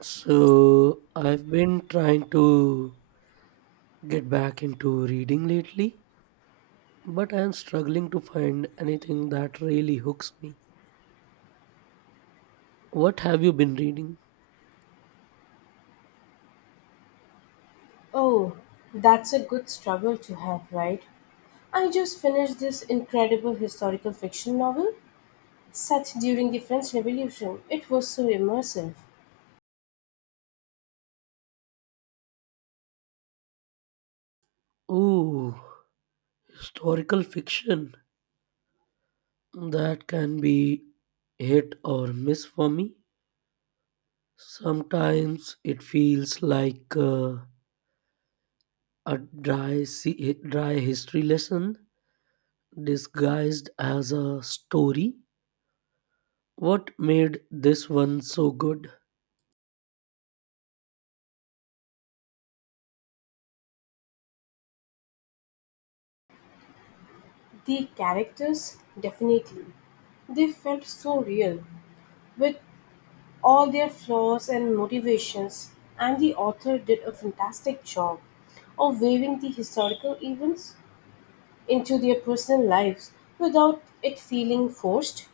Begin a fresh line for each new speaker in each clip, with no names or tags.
So, I've been trying to get back into reading lately, but I'm struggling to find anything that really hooks me. What have you been reading?
Oh, that's a good struggle to have, right? I just finished this incredible historical fiction novel set during the French Revolution. It was so immersive.
Ooh, historical fiction. That can be hit or miss for me. Sometimes it feels like a dry history lesson disguised as a story. What made this one so good?
The characters, definitely. They felt so real, with all their flaws and motivations, and the author did a fantastic job of weaving the historical events into their personal lives without it feeling forced.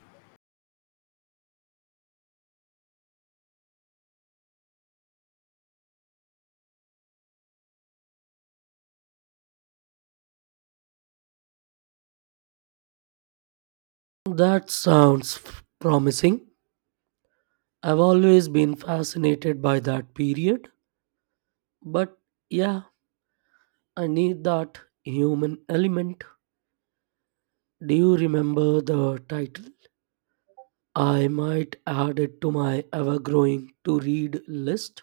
That sounds promising. I've always been fascinated by that period, but yeah, I need that human element. Do you remember the title? I might add it to my ever growing to read list.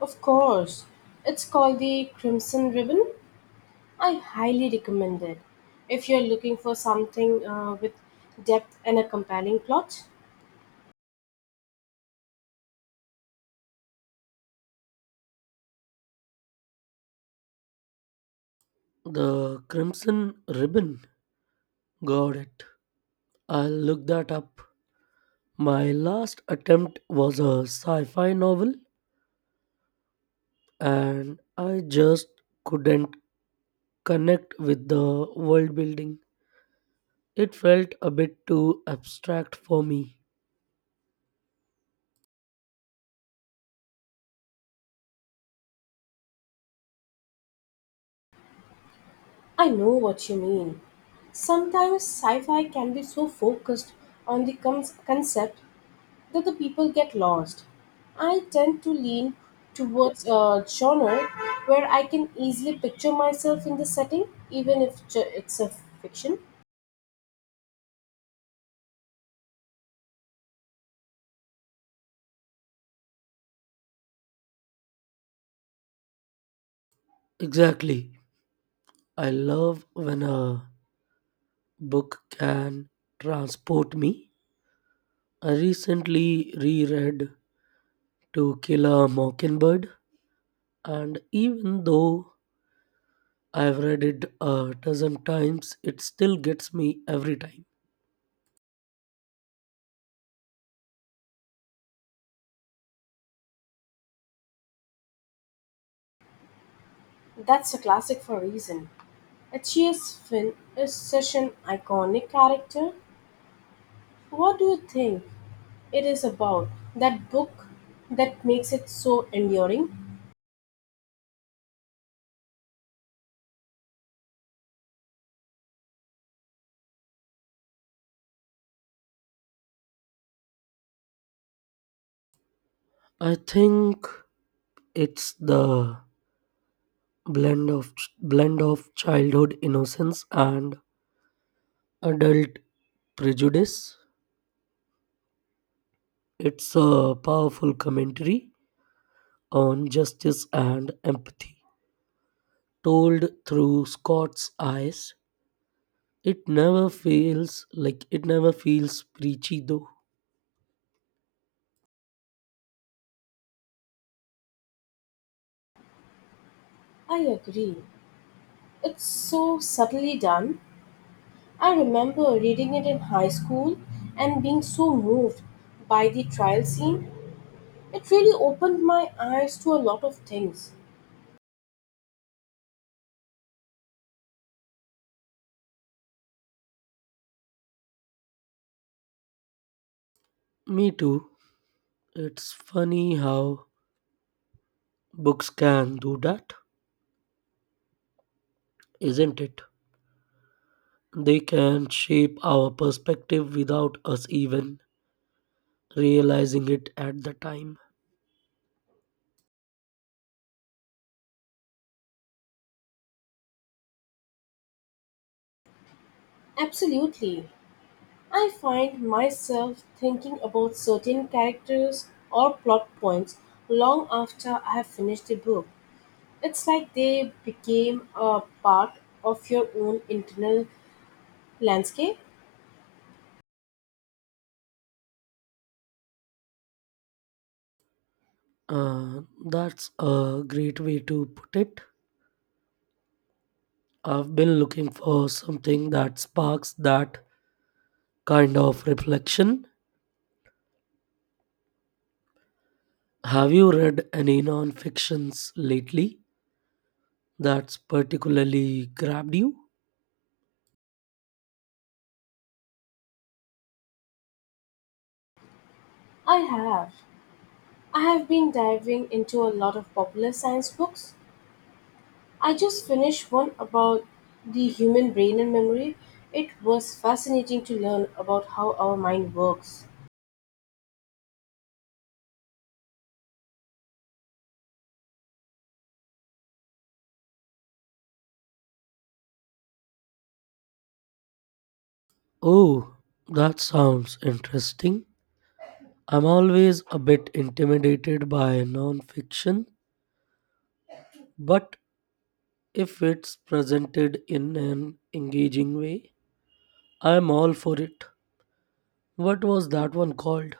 Of course, it's called the Crimson Ribbon. I highly recommend it. If you're looking for something with depth and a compelling plot,
The Crimson Ribbon. Got it. I'll look that up. My last attempt was a sci fi novel, and I just couldn't connect with the world building. It felt a bit too abstract for me.
I know what you mean. Sometimes sci fi can be so focused on the concept that the people get lost. I tend to lean towards a genre where I can easily picture myself in the setting, even if it's a fiction.
Exactly. I love when a book can transport me. I recently reread To Kill a Mockingbird, and even though I've read it a dozen times, it still gets me every time.
That's a classic for a reason. H.G.S. Finn is such an iconic character. What do you think it is about that book that makes it so enduring?
I think it's the blend of blend of childhood innocence and adult prejudice. It's a powerful commentary on justice and empathy. Told through Scott's eyes, it never feels preachy though.
I agree. It's so subtly done. I remember reading it in high school and being so moved by the trial scene. It really opened my eyes to a lot of things.
Me too. It's funny how books can do that, isn't it? They can shape our perspective without us even realizing it at the time.
Absolutely. I find myself thinking about certain characters or plot points long after I have finished the book. It's like they became a part of your own internal landscape.
Uh, that's a great way to put it. I've been looking for something that sparks that kind of reflection. Have you read any non-fictions lately that's particularly grabbed you?
I have. I have been diving into a lot of popular science books. I just finished one about the human brain and memory. It was fascinating to learn about how our mind works.
Oh, that sounds interesting. I'm always a bit intimidated by non-fiction, but if it's presented in an engaging way, I'm all for it. What was that one called?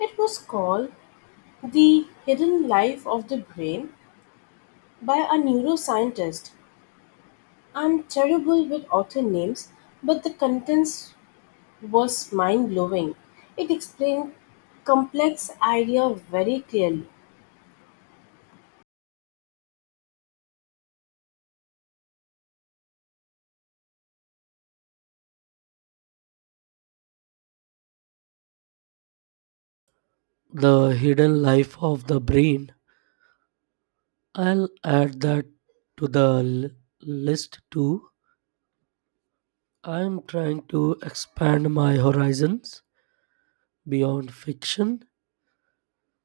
It was called The Hidden Life of the Brain by a neuroscientist. I'm terrible with author names, but the contents was mind blowing. It explained complex idea very clearly.
The Hidden Life of the Brain. I'll add that to list too. I'm trying to expand my horizons beyond fiction.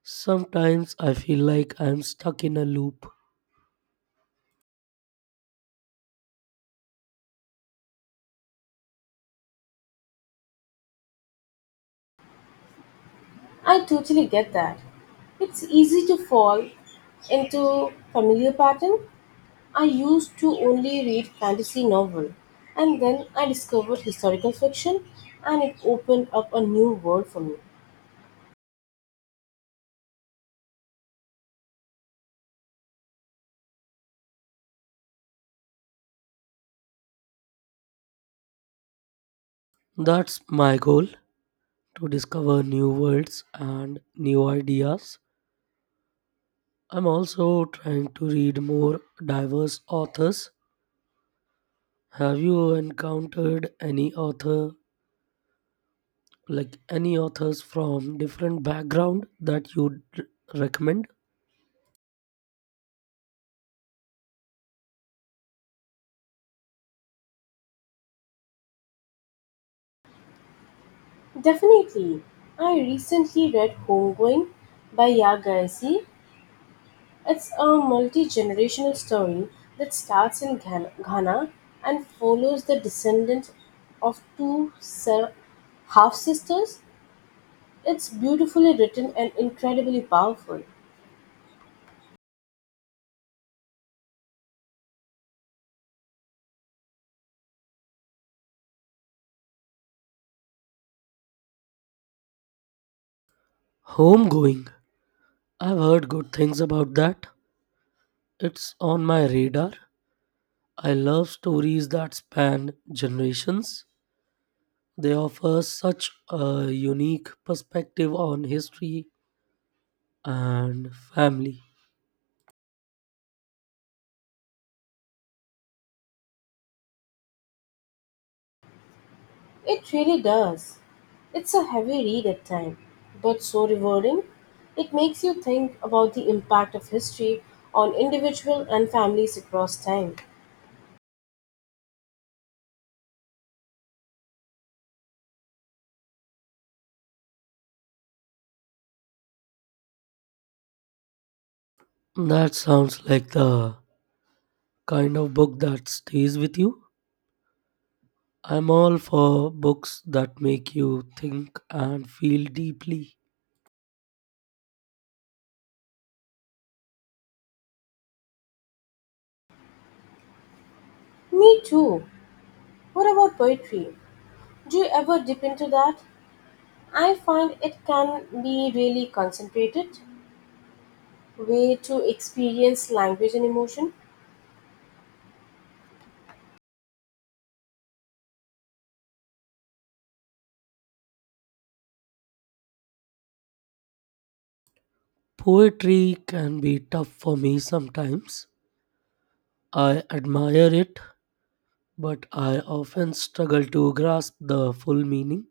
Sometimes I feel like I'm stuck in a loop.
I totally get that. It's easy to fall into familiar pattern. I used to only read fantasy novel and then I discovered historical fiction and it opened up a new world for me.
That's my goal to discover new worlds and new ideas. I'm also trying to read more diverse authors. Have you encountered any author, like any authors from different background that recommend?
Definitely. I recently read Homegoing by Yagaisi. It's a multi generational story that starts in Ghana and follows the descendant of two half sisters. It's beautifully written and incredibly powerful.
Homegoing. I've heard good things about that. It's on my radar. I love stories that span generations. They offer such a unique perspective on history and family.
It really does. It's a heavy read at times, but so rewarding. It makes you think about the impact of history on individual and families across time.
That sounds like the kind of book that stays with you. I'm all for books that make you think and feel deeply.
Me too. What about poetry? Do you ever dip into that? I find it can be really concentrated way to experience language and emotion.
Poetry can be tough for me sometimes. I admire it, but I often struggle to grasp the full meaning.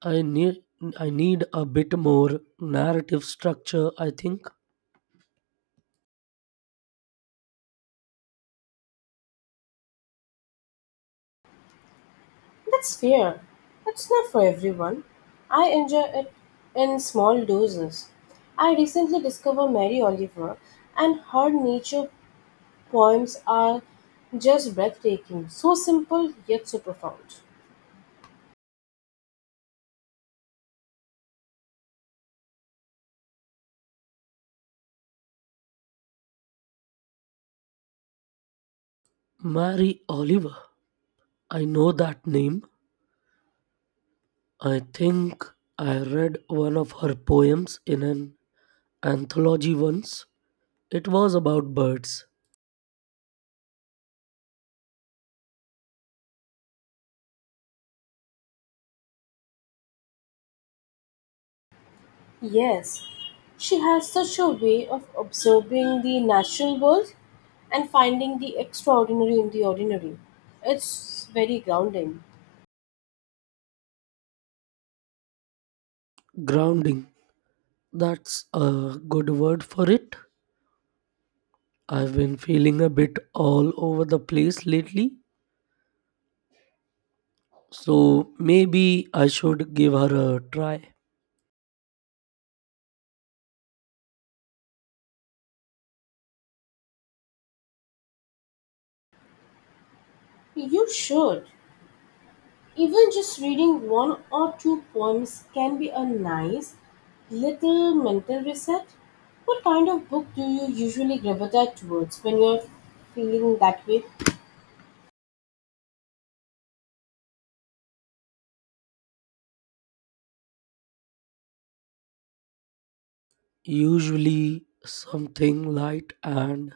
I need I need a bit more narrative structure, I think.
That's fair. It's not for everyone. I enjoy it in small doses. I recently discovered Mary Oliver and her nature poems are just breathtaking, so simple yet so profound.
Mary Oliver. I know that name. I think I read one of her poems in an anthology once. It was about birds.
Yes, she has such a way of observing the natural world and finding the extraordinary in the ordinary. It's very grounding.
Grounding. That's a good word for it. I've been feeling a bit all over the place lately. So maybe I should give her a try.
You should. Even just reading one or two poems can be a nice little mental reset. What kind of book do you usually gravitate towards when you're feeling that way?
Usually something light and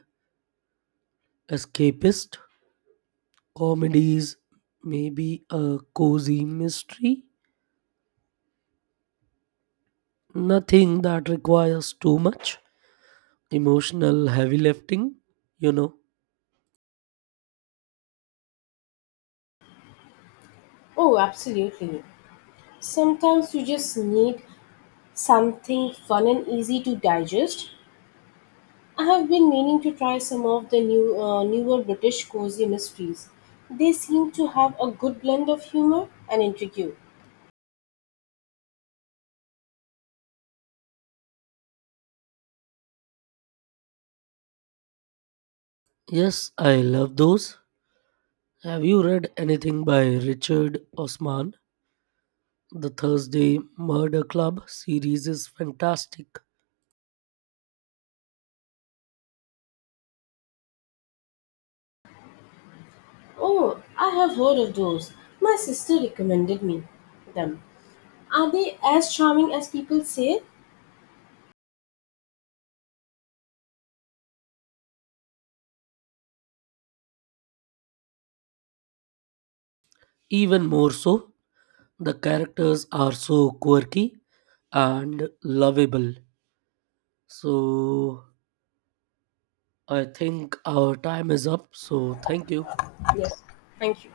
escapist comedies may be a cozy mystery, nothing that requires too much emotional heavy lifting, you know.
Oh, absolutely. Sometimes you just need something fun and easy to digest. I have been meaning to try some of the newer British cozy mysteries. They seem to have a good blend of humor and intrigue.
Yes, I love those. Have you read anything by Richard Osman? The Thursday Murder Club series is fantastic.
Oh, I have heard of those. My sister recommended me them. Are they as charming as people say?
Even more so, the characters are so quirky and lovable. So, I think our time is up. So, thank you.
Yes. Thank you.